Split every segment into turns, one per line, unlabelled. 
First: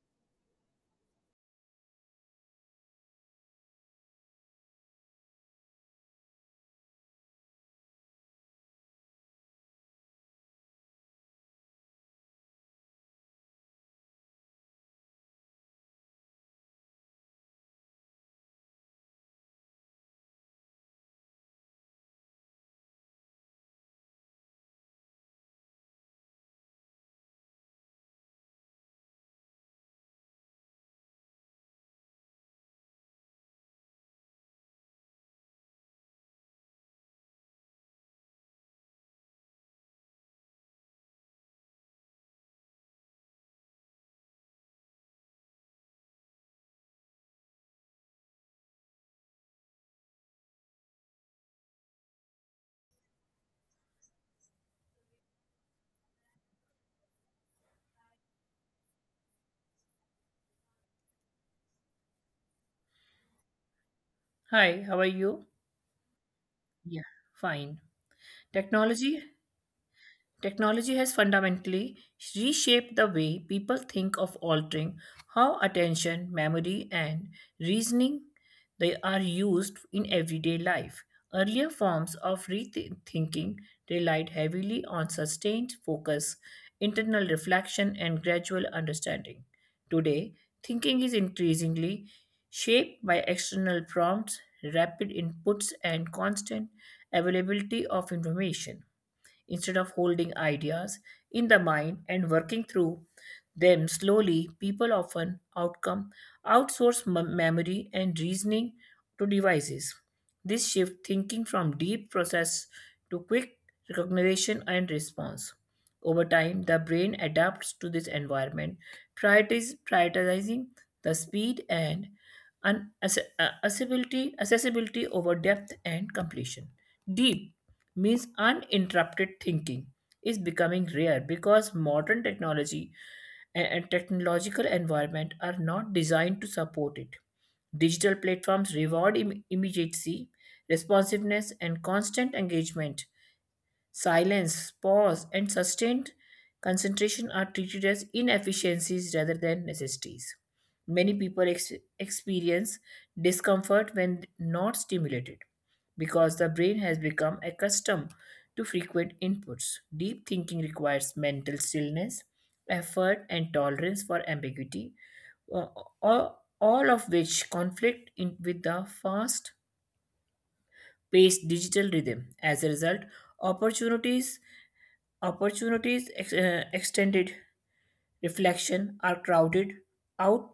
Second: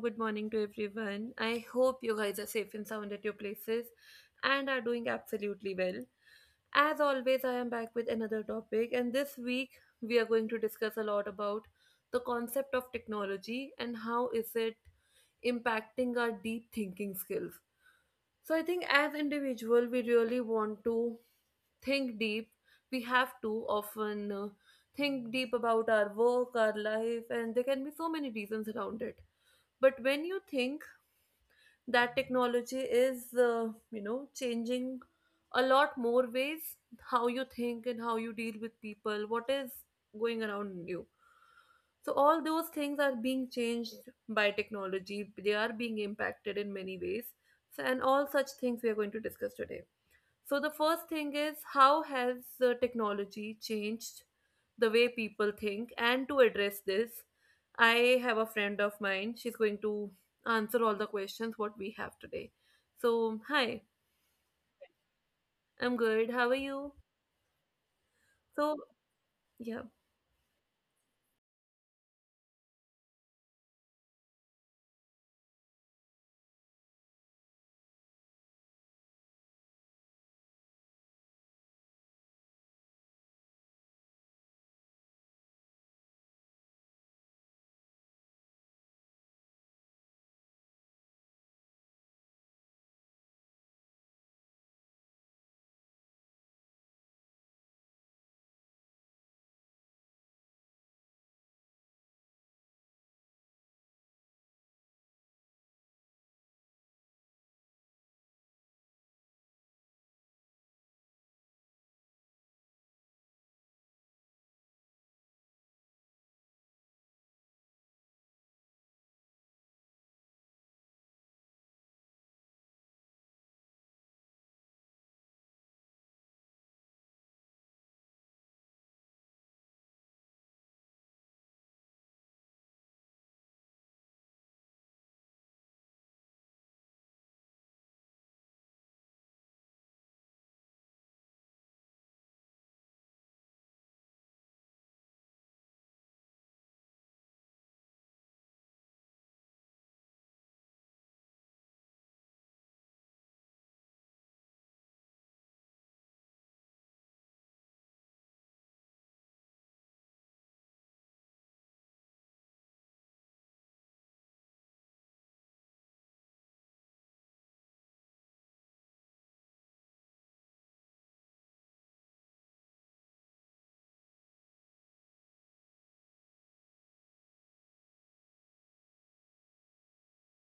good morning to everyone. I hope you guys are safe and sound at your places and are doing absolutely well. As always, I am back with another topic, and this week we are going to discuss a lot about the concept of technology and how is it impacting our deep thinking skills. So I think as individual, we really want to think deep. We have to often think deep about our work, our life, and there can be so many reasons around it. But when you think that technology is, changing a lot more ways, how you think and how you deal with people, what is going around you. So, all those things are being changed by technology, they are being impacted in many ways. So, and all such things we are going to discuss today. So the first thing is how has technology changed the way people think? And to address this, I have a friend of mine. She's going to answer all the questions what we have today. So hi,
Hi, how are you?
I'm good. How are
Yeah,
you?
fine.
So
Technology
yeah.
Technology has fundamentally reshaped the way people think of altering how attention, memory, and reasoning they are used in everyday life. Earlier forms of rethinking relied heavily on sustained focus, internal reflection, and gradual understanding. Today, thinking is increasingly shaped by external prompts, rapid inputs, and constant availability of information. Instead of holding ideas in the mind and working through them slowly, people often outcome outsource memory and reasoning to devices. This shift thinking from deep process to quick recognition and response. Over time, the brain adapts to this environment, prioritizing the speed and accessibility, accessibility over depth and completion. Deep means uninterrupted thinking is becoming rare because modern technology and technological environment are not designed to support it. Digital platforms reward immediacy, responsiveness, and constant engagement. Silence, pause, and sustained concentration are treated as inefficiencies rather than necessities. Many people experience discomfort when not stimulated because the brain has become accustomed to frequent inputs. Deep thinking requires mental stillness, effort, and tolerance for ambiguity, uh, all of which conflict with the fast paced digital rhythm. As a result, opportunities Opportunities extended reflection are crowded out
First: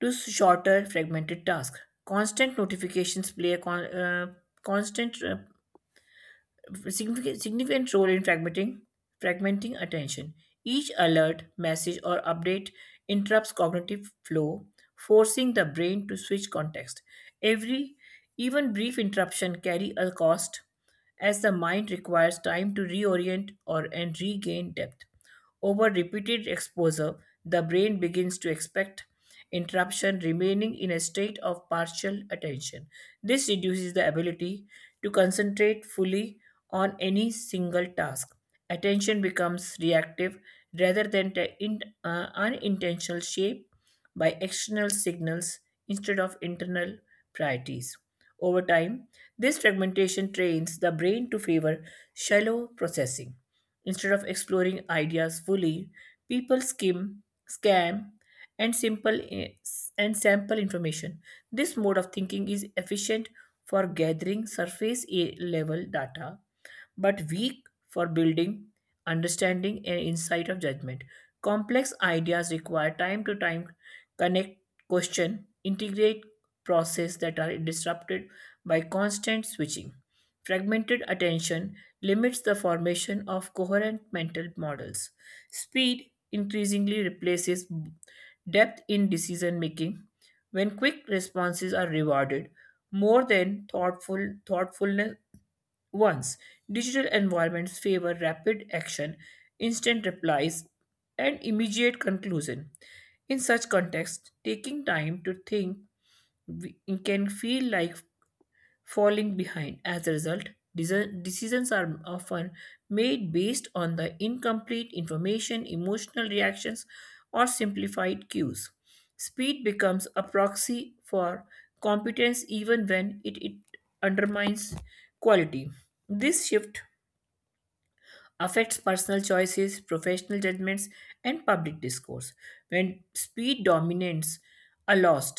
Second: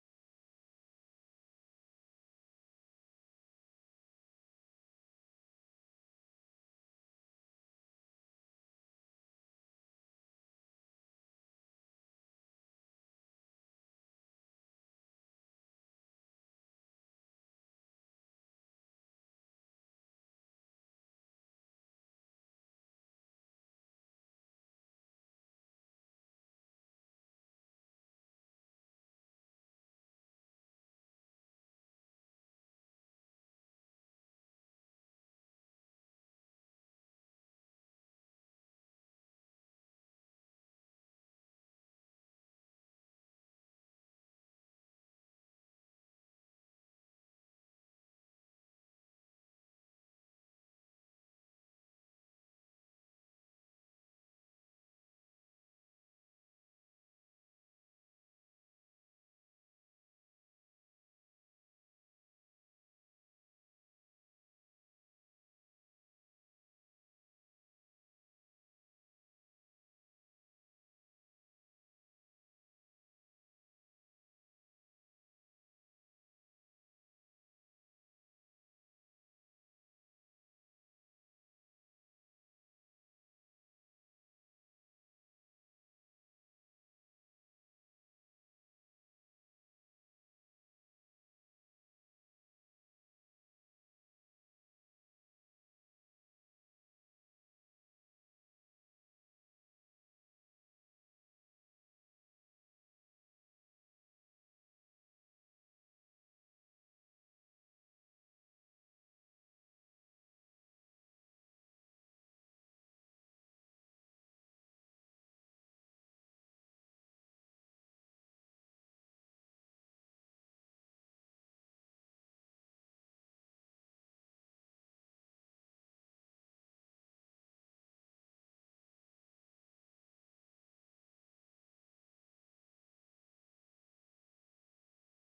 to shorter fragmented tasks. Constant notifications play a constant uh, significant role in fragmenting attention. Each alert, message, or update interrupts cognitive flow, forcing the brain to switch context. Every even brief interruption carry a cost as the mind requires time to reorient or and regain depth. Over repeated exposure, the brain begins to expect interruption, remaining in a state of partial attention. This reduces the ability to concentrate fully on any single task. Attention becomes reactive rather than unintentional shape by external signals instead of internal priorities. Over time, this fragmentation trains the brain to favor shallow processing. Instead of exploring ideas fully, people skim, scam, and simple and sample information. This mode of thinking is efficient for gathering surface level data but weak for building understanding and insight of judgment. Complex ideas require time connect, question, integrate process that are disrupted by constant switching. Fragmented attention limits the formation of coherent mental models. Speed increasingly replaces depth in decision making when quick responses are rewarded more than thoughtful once, digital environments favor rapid action, instant replies, and immediate conclusion. In such contexts, taking time to think we- can feel like falling behind. As a result, decisions are often made based on the incomplete information, emotional reactions, or simplified cues. Speed becomes a proxy for competence even when it undermines quality. This shift affects personal choices, professional judgments, and public discourse. When speed dominates, a loss.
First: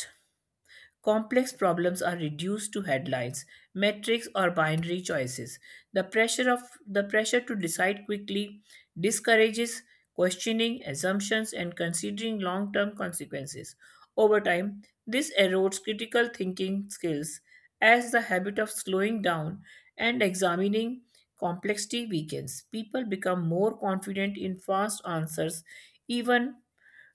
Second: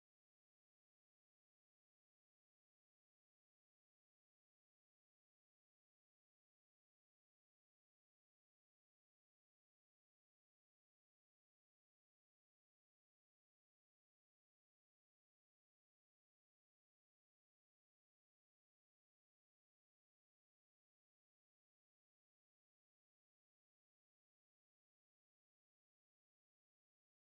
Complex problems are reduced to headlines, metrics, or binary choices. The pressure of the pressure to decide quickly discourages questioning assumptions and considering long-term consequences. Over time, this erodes critical thinking skills as the habit of slowing down and examining complexity weakens. People become more confident in fast answers even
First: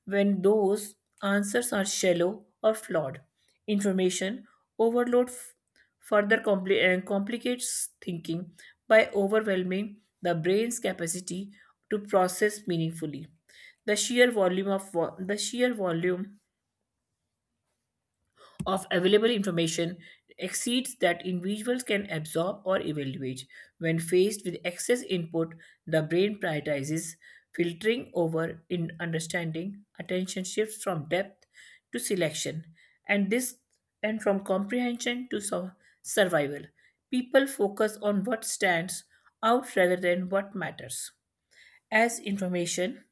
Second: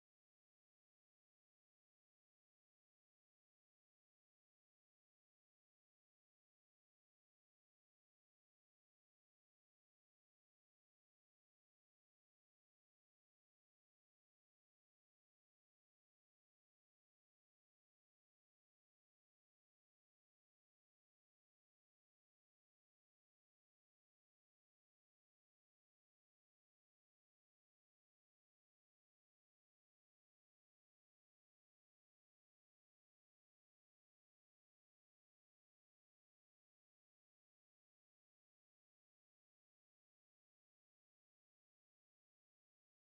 when those answers are shallow or flawed. Information overload complicates thinking by overwhelming the brain's capacity to process meaningfully. The sheer volume of available information exceeds that individuals can absorb or evaluate. When faced with excess input, the brain prioritizes filtering over in understanding. Attention shifts from depth to selection, and this and from comprehension to survival. People focus on what stands out rather than what matters. As information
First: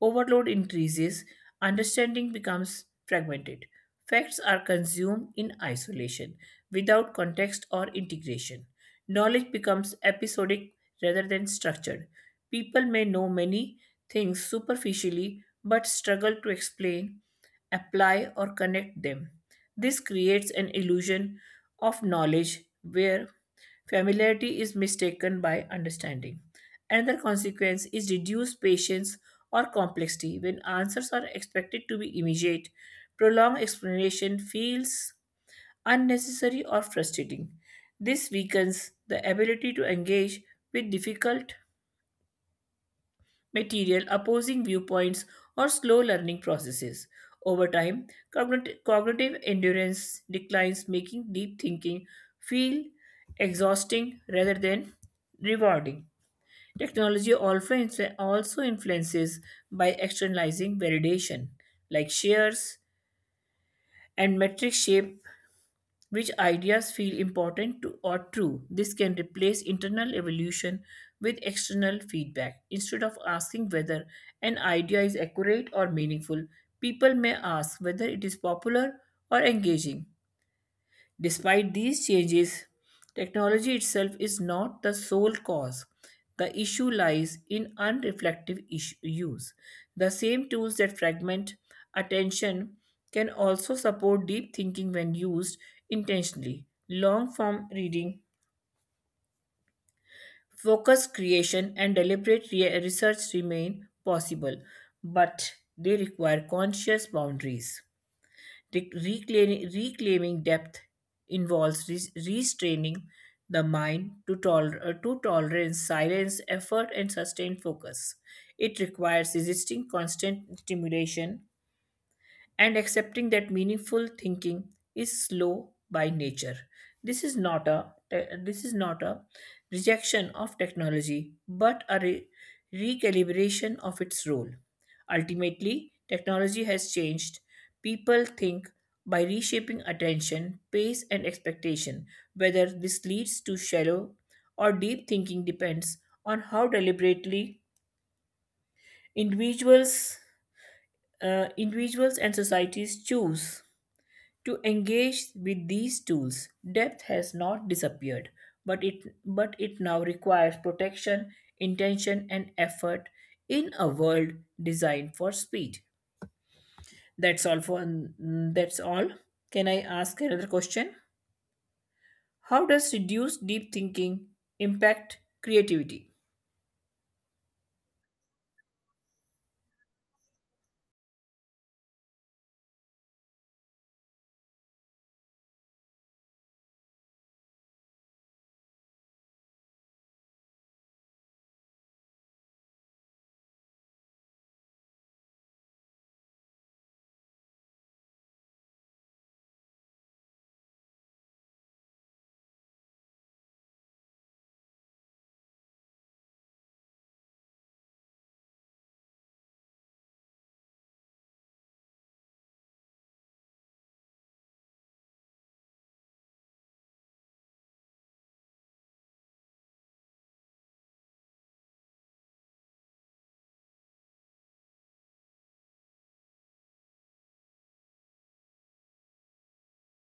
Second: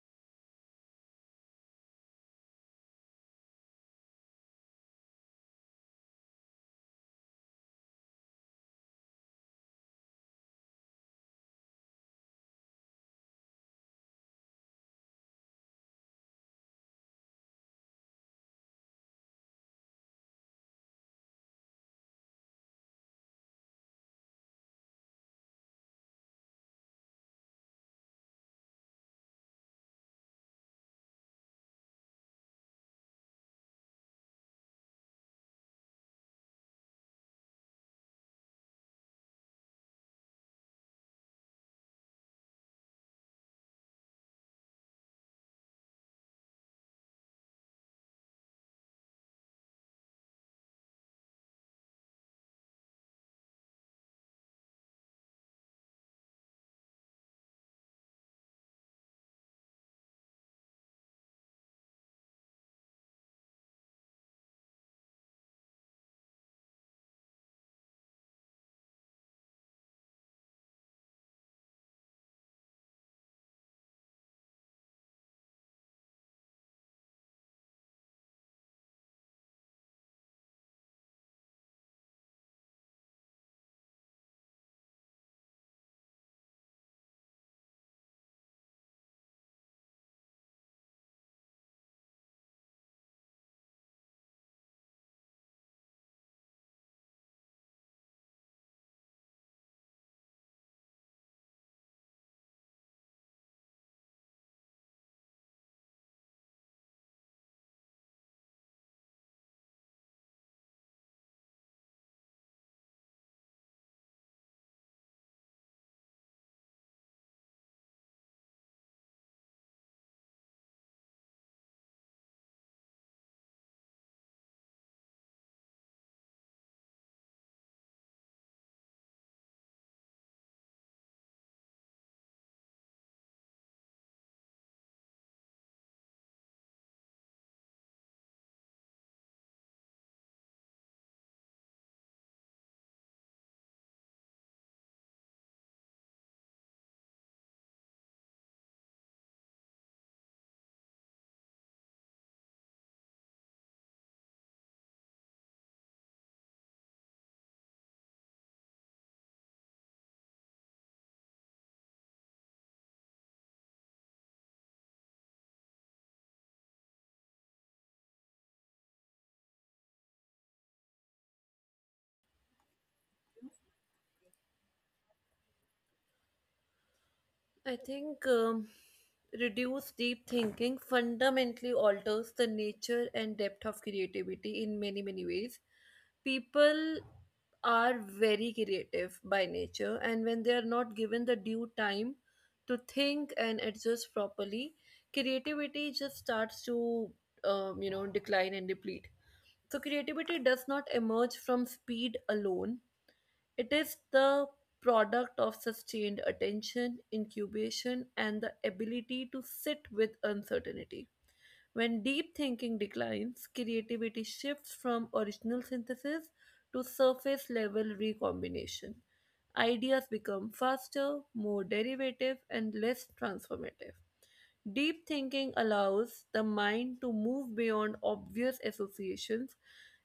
overload increases, understanding becomes fragmented. Facts are consumed in isolation, without context or integration. Knowledge becomes episodic rather than structured. People may know many things superficially but struggle to explain, apply, or connect them. This creates an illusion of knowledge where familiarity is mistaken by understanding. Another consequence is reduced patience or complexity when answers are expected to be immediate. Prolonged explanation feels unnecessary or frustrating. This weakens the ability to engage with difficult material, opposing viewpoints, or slow learning processes. Over time, cognitive endurance declines, making deep thinking feel exhausting rather than rewarding. Technology also influences by externalizing validation, like shares and metric shape which ideas feel important to or true. This can replace internal evolution with external feedback. Instead of asking whether an idea is accurate or meaningful, people may ask whether it is popular or engaging. Despite these changes, technology itself is not the sole cause. The issue lies in use. The same tools that fragment attention can also support deep thinking when used intentionally. Long form reading, focused creation, and deliberate research remain possible, but they require conscious boundaries. Reclaiming depth involves restraining the mind to tolerance, silence, effort, and sustained focus. It requires resisting constant stimulation and accepting that meaningful thinking is slow by nature. this is not a this is not a rejection of technology but a recalibration of its role. Ultimately, technology has changed people think by reshaping attention pace and expectation. Whether this leads to shallow or deep thinking depends on how deliberately individuals individuals and societies choose to engage with these tools. Depth has not disappeared, but but it now requires protection, intention, and effort in a world designed for speed. That's all. Can I ask another question? How does reduced deep thinking impact creativity?
I think reduced deep thinking fundamentally alters the nature and depth of creativity in many, many ways. People are very creative by nature, and when they are not given the due time to think and adjust properly, creativity just starts to, decline and deplete. So, creativity does not emerge from speed alone, it is the product of sustained attention, incubation, and the ability to sit with uncertainty. When deep thinking declines, creativity shifts from original synthesis to surface level recombination. Ideas become faster, more derivative, and less transformative. Deep thinking allows the mind to move beyond obvious associations.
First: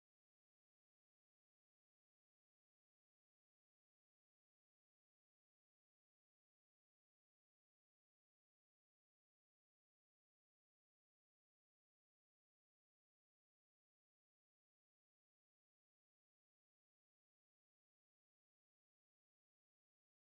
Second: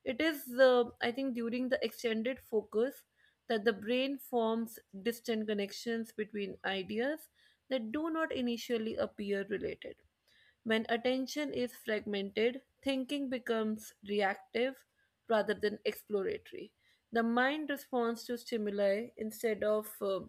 It is, I think, during the extended focus that the brain forms distant connections between ideas that do not initially appear related. When attention is fragmented, thinking becomes reactive rather than exploratory. The mind responds to stimuli instead of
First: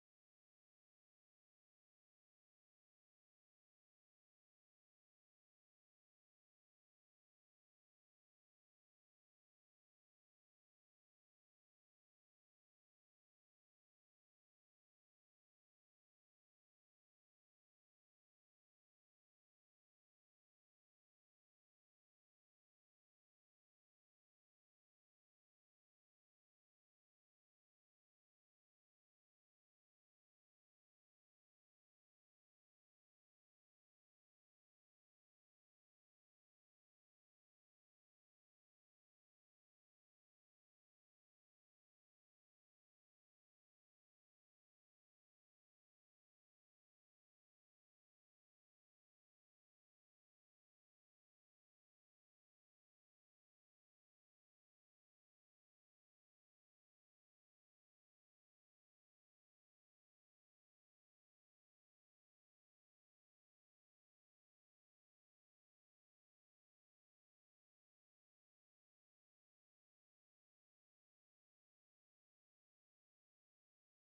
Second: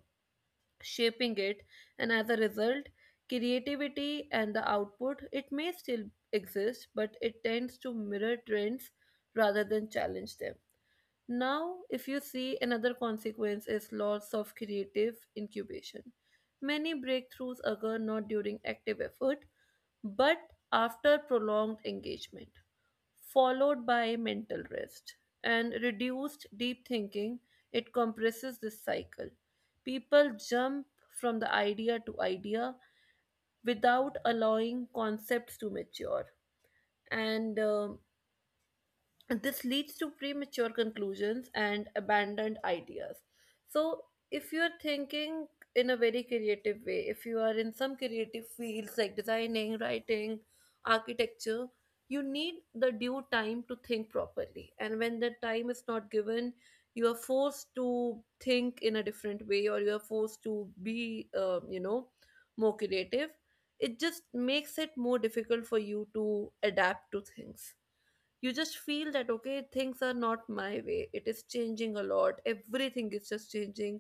shaping it. And as a result, creativity and the output it may still exist, but it tends to mirror trends rather than challenge them. Now if you see, another consequence is loss of creative incubation. Many breakthroughs occur not during active effort, but after prolonged engagement followed by mental rest, and reduced deep thinking, it compresses this cycle. People jump from the idea to idea without allowing concepts to mature, and this leads to premature conclusions and abandoned ideas. So if you are thinking in a very creative way, if you are in some creative fields like designing, writing, architecture, you need the due time to think properly, and when the time is not given, you are forced to think in a different way, or you are forced to be more creative. It just makes it more difficult for you to adapt to things. You just feel that okay, things are not my way, it is changing a lot, everything is just changing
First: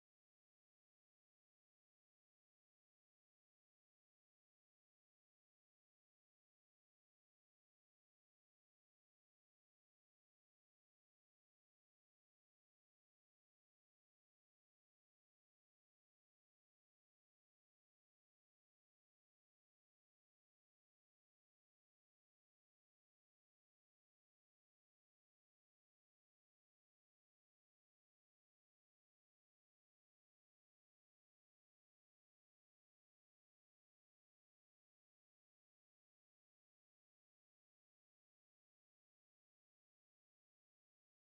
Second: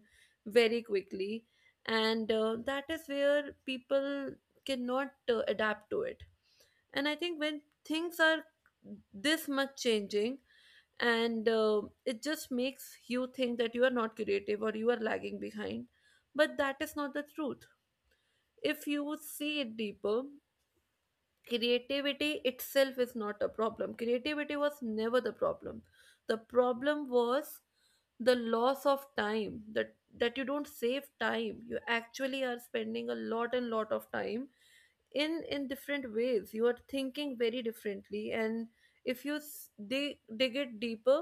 very quickly. And that is where people cannot adapt to it. And I think when things are this much changing, and it just makes you think that you are not creative or you are lagging behind, but that is not the truth. If you would see it deeper, creativity itself is not a problem, creativity was never the problem. The problem was the loss of time, that that you don't save time, you actually are spending a lot and lot of time in different ways, you are thinking very differently. And if you dig it deeper,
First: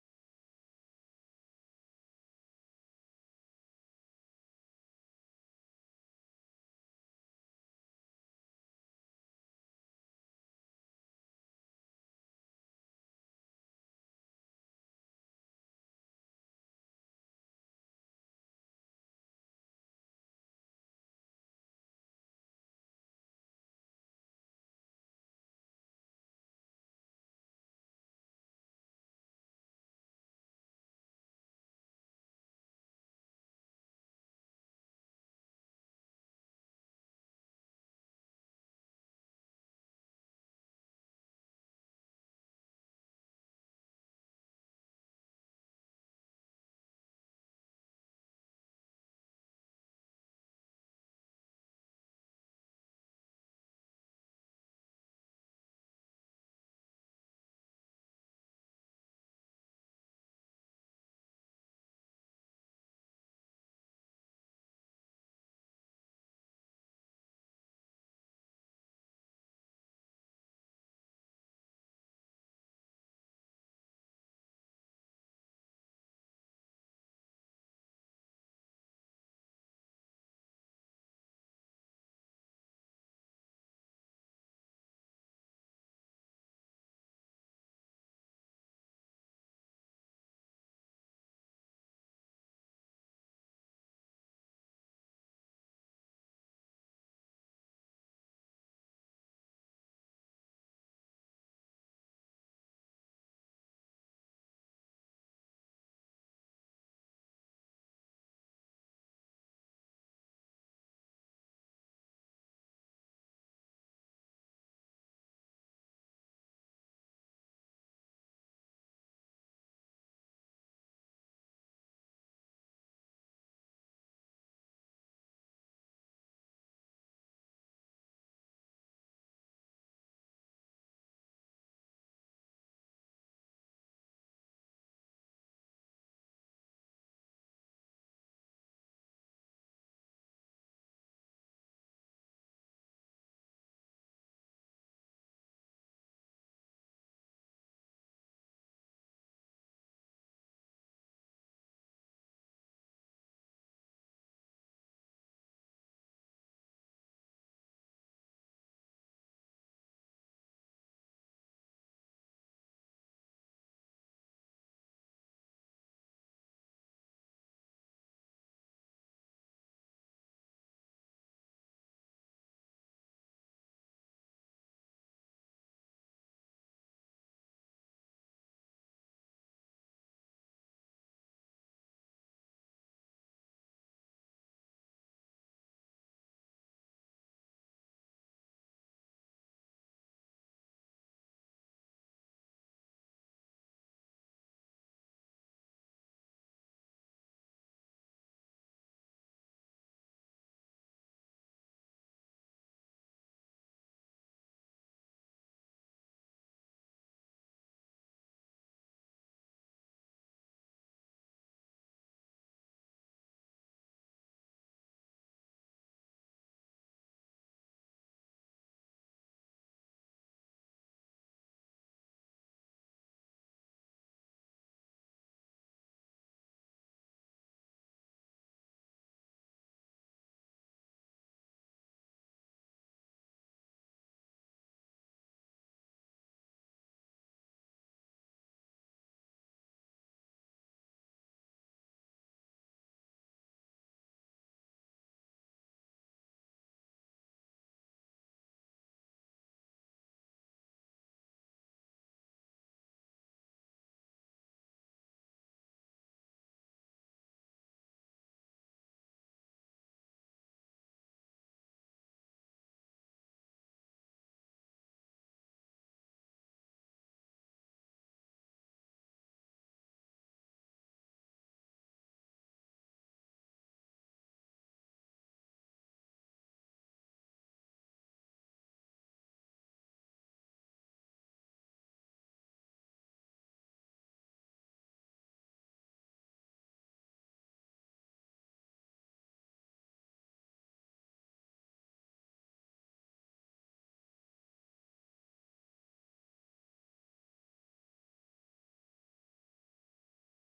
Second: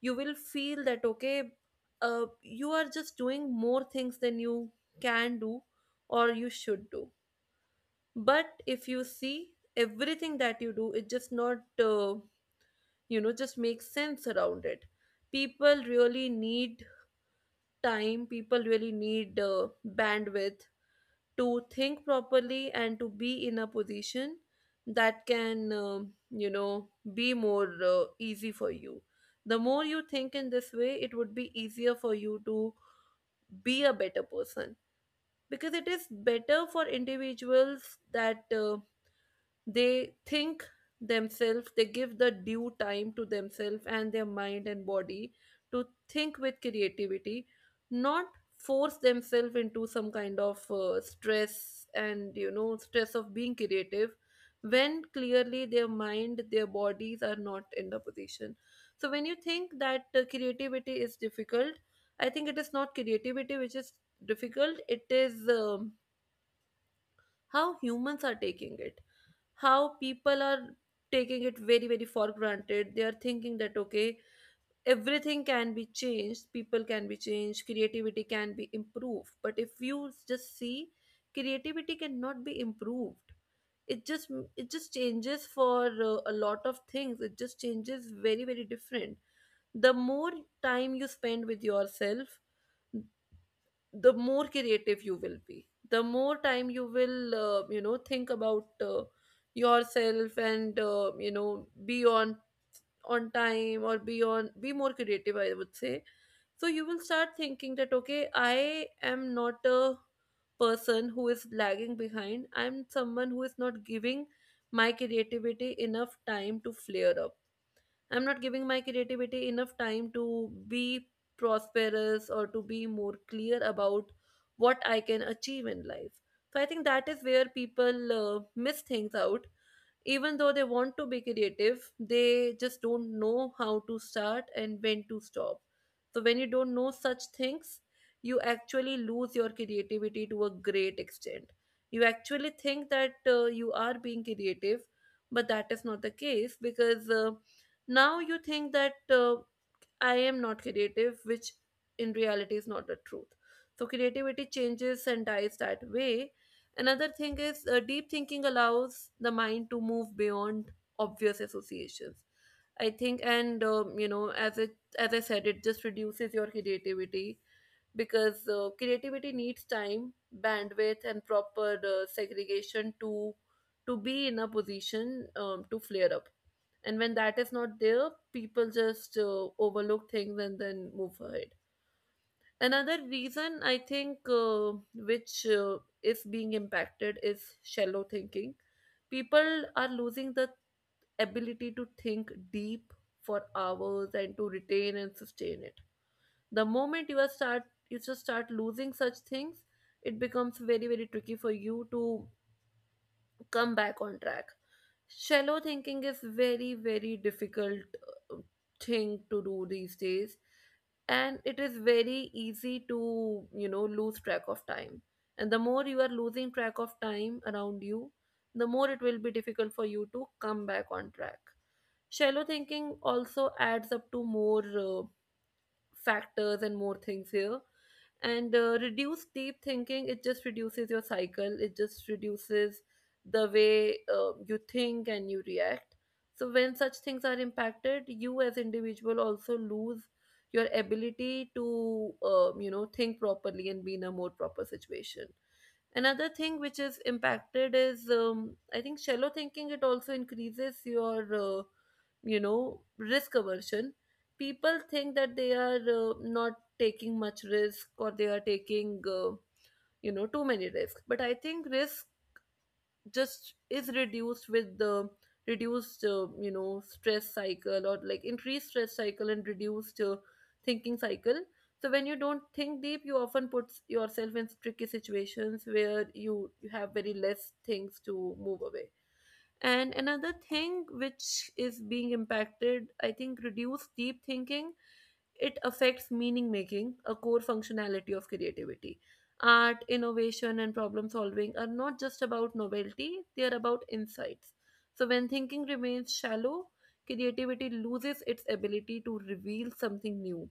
you will feel that okay, you are just doing more things than you can do or you should do. But if you see, everything that you do, it just not uh, just makes sense around it. People really need time, people really need bandwidth to think properly and to be in a position that can be more easy for you. The more you think in this way, it would be easier for you to be a better person, because it is better for individuals that they think themselves, they give the due time to themselves and their mind and body to think with creativity, not force themselves into some kind of stress, and you know, stress of being creative when clearly their mind, their bodies are not in the position. So when you think that creativity is difficult, I think it is not creativity which is difficult, it is how humans are taking it, how people are taking it very, very for granted. They are thinking that okay, everything can be changed, people can be changed, creativity can be improved. But if you just see, creativity cannot be improved, it just it just changes for a lot of things, it just changes very, very different. The more time you spend with yourself, the more creative you will be. The more time you will think about yourself and be on time, or be on, be more creative, I would say. So you will start thinking that okay, I am not a person who is lagging behind, I'm someone who is not giving my creativity enough time to flare up. I'm not giving my creativity enough time to be prosperous or to be more clear about what I can achieve in life. So I think that is where people miss things out. Even though they want to be creative, they just don't know how to start and when to stop. So when you don't know such things, you actually lose your creativity to a great extent. You actually think that you are being creative, but that is not the case, because now you think that I am not creative, which in reality is not the truth. So creativity changes and dies that way. Another thing is, deep thinking allows the mind to move beyond obvious associations. I think, and as I said, it just reduces your creativity, because creativity needs time, bandwidth, and proper segregation to be in a position to flare up. And when that is not there, people just overlook things and then move ahead. Another reason I think, which is being impacted is shallow thinking. People are losing the ability to think deep for hours and to retain and sustain it. The moment you are start you just start losing such things, it becomes very, very tricky for you to come back on track. Shallow thinking is very, very difficult uh, thing to do these days, and it is very easy to, you know, lose track of time. And the more you are losing track of time around you, the more it will be difficult for you to come back on track. Shallow thinking also adds up to more factors and more things here. And reduce deep thinking, it just reduces your cycle, it just reduces the way you think and you react. So when such things are impacted, you as individual also lose your ability to, you know, think properly and be in a more proper situation. Another thing which is impacted is, I think shallow thinking, it also increases your you know, risk aversion. People think that they are not taking much risk, or they are taking too many risks. But I think risk just is reduced with the reduced you know, stress cycle, or like increased stress cycle and reduced thinking cycle. So when you don't think deep, you often put yourself in tricky situations where you have very less things to move away. And another thing which is being impacted, I think, reduced deep thinking, it affects meaning making, a core functionality of creativity. Art, innovation, and problem solving are not just about novelty, they are about insights. So, when thinking remains shallow, creativity loses its ability to reveal something new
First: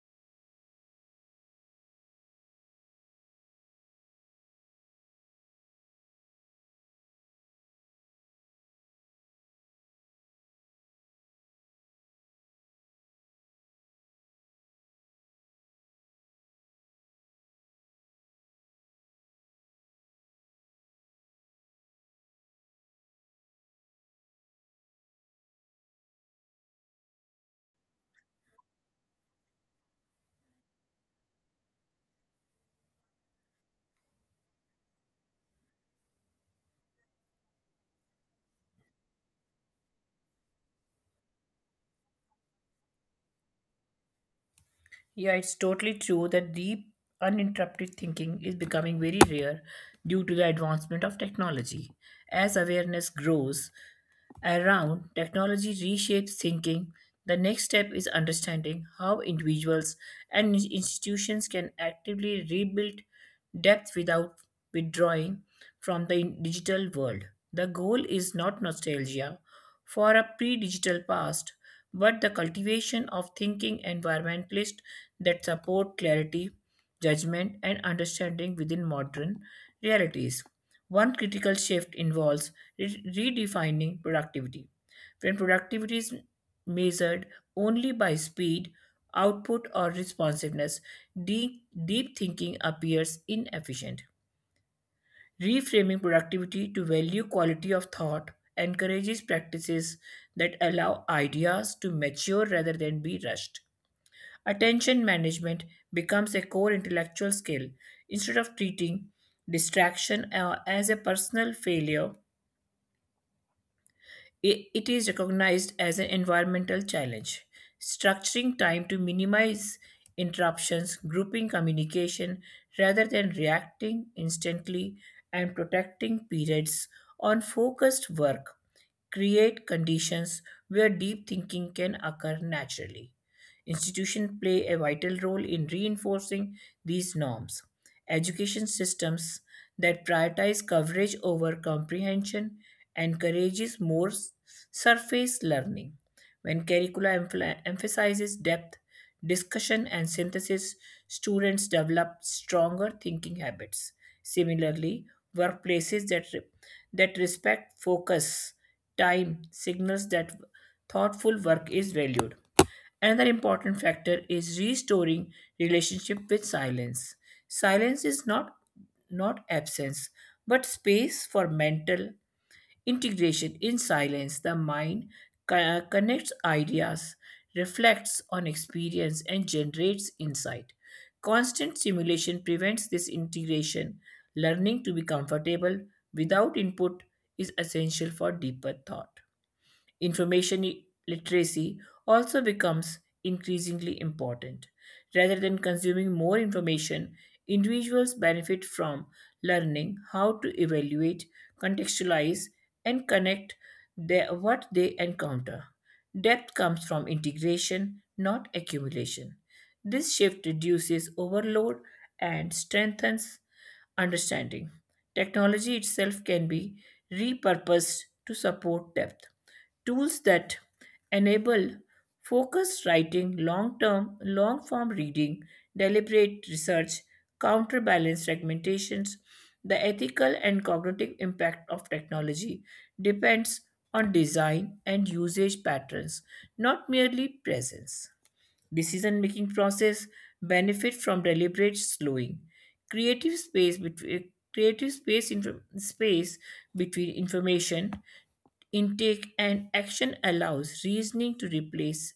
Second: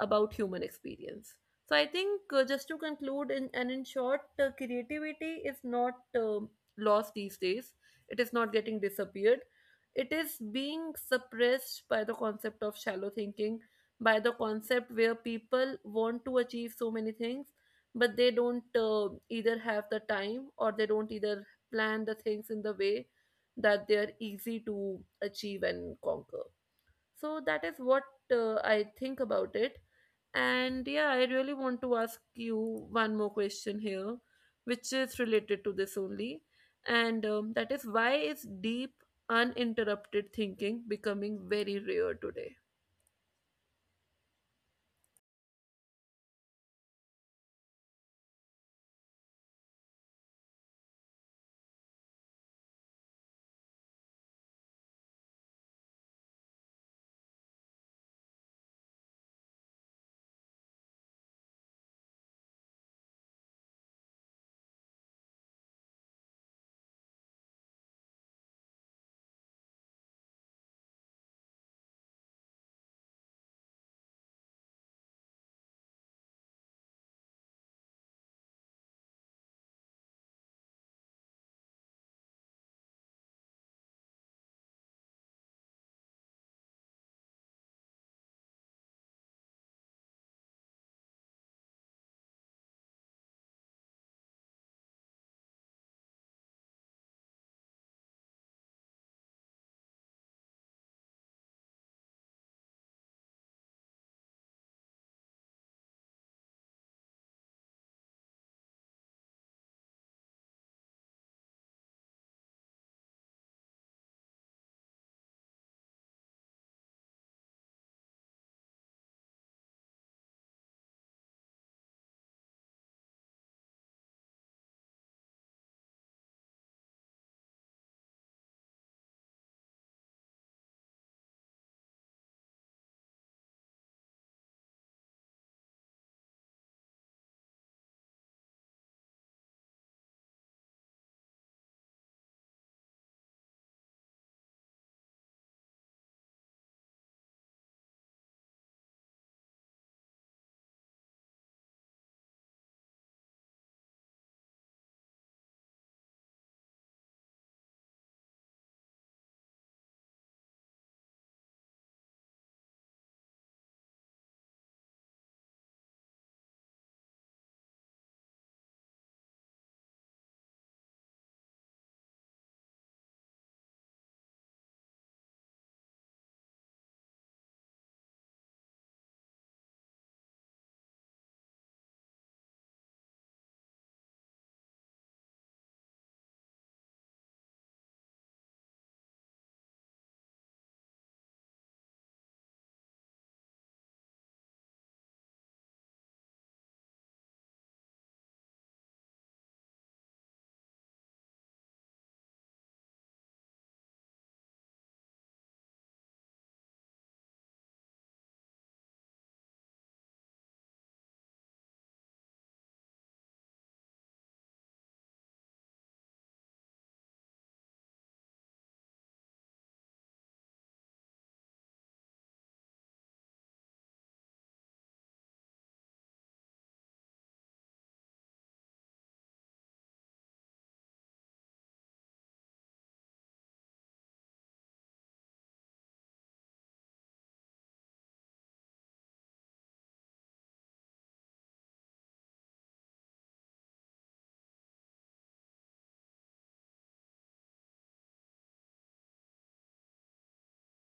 about human experience. So I think, just to conclude in short, creativity is not lost these days. It is not getting disappeared. It is being suppressed by the concept of shallow thinking, by the concept where people want to achieve so many things, but they don't either have the time, or they don't either plan the things in the way that they are easy to achieve and conquer. So that is what I think about it. And yeah, I really want to ask you one more question here, which is related to this only. And that is, why is deep, uninterrupted thinking becoming very rare today?
Yeah, it's totally true that deep uninterrupted thinking is becoming very rare due to the advancement of technology. As awareness grows around technology reshapes thinking, the next step is understanding how individuals and institutions can actively rebuild depth without withdrawing from the digital world. The goal is not nostalgia for a pre digital past, but the cultivation of thinking environmentalists that support clarity, judgment, and understanding within modern realities. One critical shift involves redefining productivity. When productivity is measured only by speed, output, or responsiveness, deep thinking appears inefficient. Reframing productivity to value quality of thought encourages practices that allow ideas to mature rather than be rushed. Attention management becomes a core intellectual skill. Instead of treating distraction as a personal failure, it is recognized as an environmental challenge. Structuring time to minimize interruptions, grouping communication rather than reacting instantly, and protecting periods on focused work create conditions where deep thinking can occur naturally. Institutions play a vital role in reinforcing these norms. Education systems that prioritize coverage over comprehension encourages more surface learning. When curricula emphasizes depth, discussion, and synthesis, students develop stronger thinking habits. Similarly, workplaces that respect focus, time, signals that thoughtful work is valued. Another important factor is restoring relationship with silence. Silence is not absence, but space for mental integration. In silence, the mind connects ideas, reflects on experience, and generates insight. Constant stimulation prevents this integration. Learning to be comfortable without input is essential for deeper thought. Information literacy also becomes increasingly important. Rather than consuming more information, individuals benefit from learning how to evaluate, contextualize, and connect what they encounter. Depth comes from integration, not accumulation. This shift reduces overload and strengthens understanding. Technology itself can be repurposed to support depth tools that enable focused writing, long-form reading, deliberate research, counterbalance fragmentations. The ethical and cognitive impact of technology depends on design and usage patterns, not merely presence. Decision making process benefit from deliberate slowing. Creative space between creative space space between information intake and action allows reasoning to replace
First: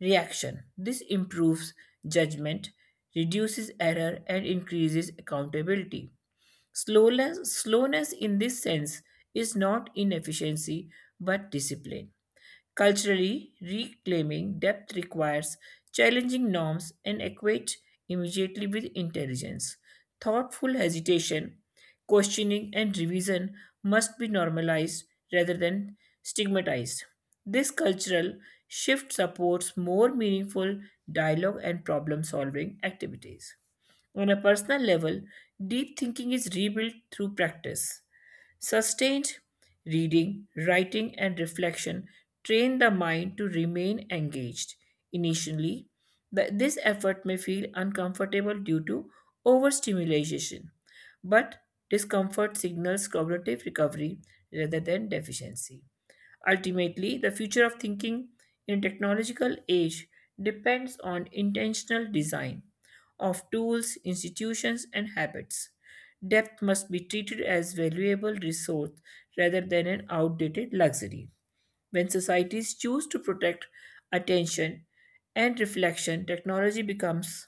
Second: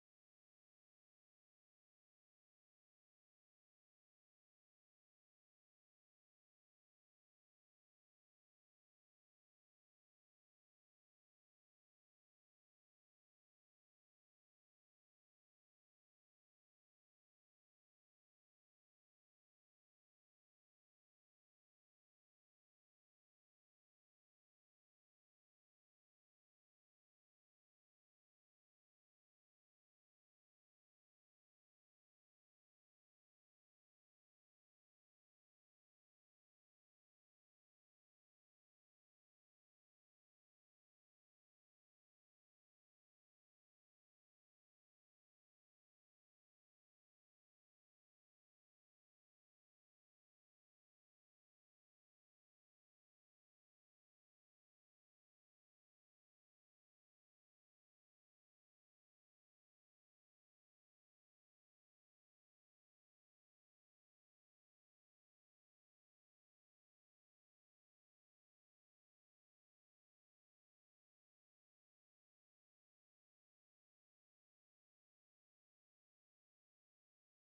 reaction. This improves judgment, reduces error, and increases accountability. Slowness in this sense is not inefficiency but discipline. Culturally, reclaiming depth requires challenging norms and equate immediately with intelligence. Thoughtful hesitation, questioning, and revision must be normalized rather than stigmatized. This cultural shift supports more meaningful dialogue and problem solving activities. On a personal level, deep thinking is rebuilt through practice. Sustained reading, writing, and reflection train the mind to remain engaged. Initially, this effort may feel uncomfortable due to overstimulation, but discomfort signals cognitive recovery rather than deficiency. Ultimately, the future of thinking in technological age depends on intentional design of tools, institutions, and habits. Depth must be treated as valuable resource rather than an outdated luxury. When societies choose to protect attention and reflection, technology becomes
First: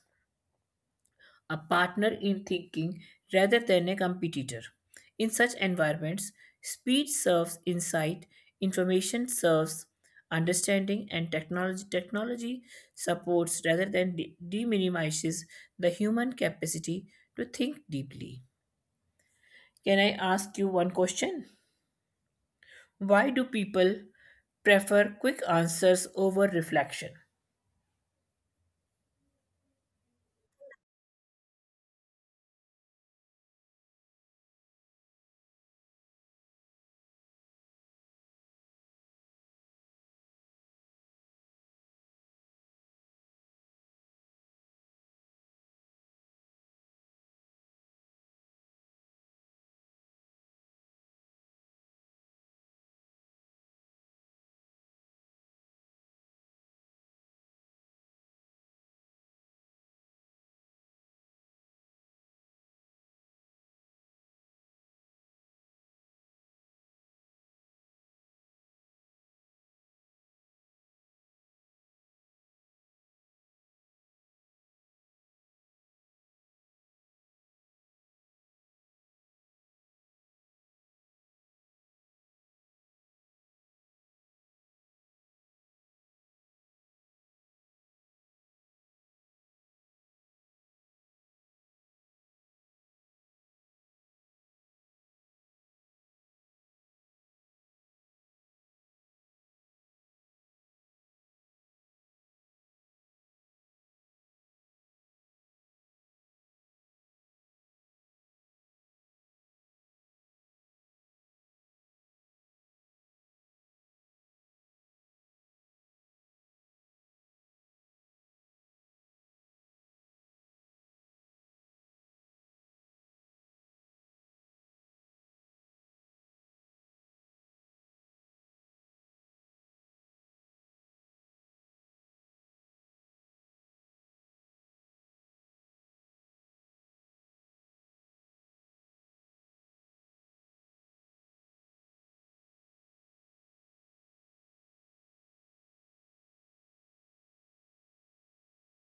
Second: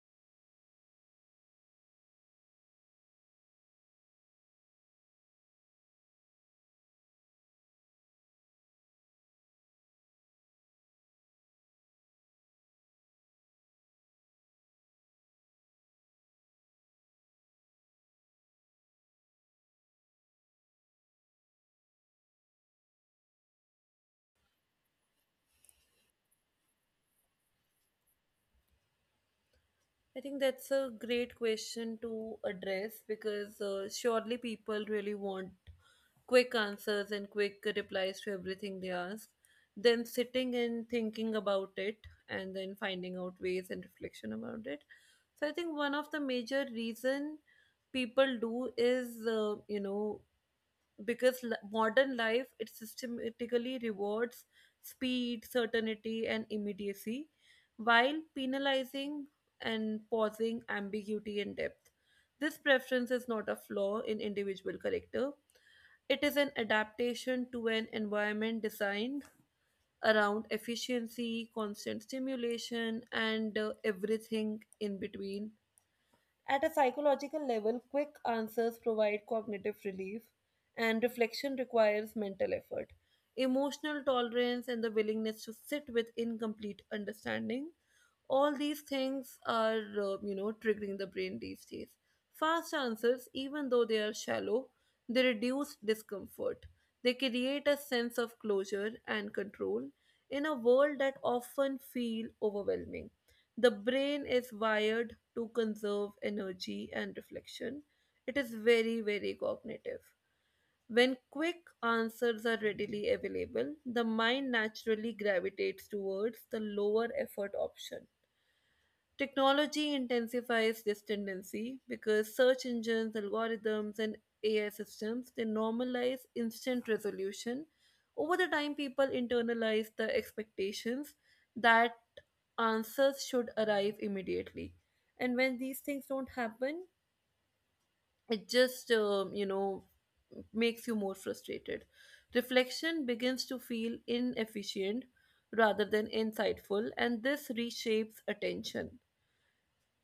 a partner in thinking rather than a competitor. In such environments, speed serves insight, information serves understanding, and technology supports rather than minimizes the human capacity to think deeply. Can I ask you one question? Why do people prefer quick answers over reflection?
I think that's a great question to address, because surely people really want quick answers and quick replies to everything they ask. Then sitting and thinking about it and then finding out ways and reflection about it. So I think one of the major reason people do is because modern life it systematically rewards speed certainty and immediacy while penalizing and pausing ambiguity and depth. This preference is not a flaw in individual character. It is an adaptation to an environment designed around efficiency, constant stimulation, and everything in between. At a psychological level, quick answers provide cognitive relief, and reflection requires mental effort. Emotional tolerance and the willingness to sit with incomplete understanding. All these things are, triggering the brain these days. Fast answers, even though they are shallow, they reduce discomfort. They create a sense of closure and control in a world that often feel overwhelming. The brain is wired to conserve energy and reflection. It is very, very cognitive. When quick answers are readily available, the mind naturally gravitates towards the lower effort option. Technology intensifies this tendency because search engines, algorithms, and AI systems they normalize instant resolution. Over the time, people internalize the expectations that answers should arrive immediately, and when these things don't happen, it just makes you more frustrated. Reflection begins to feel inefficient rather than insightful, and this reshapes attention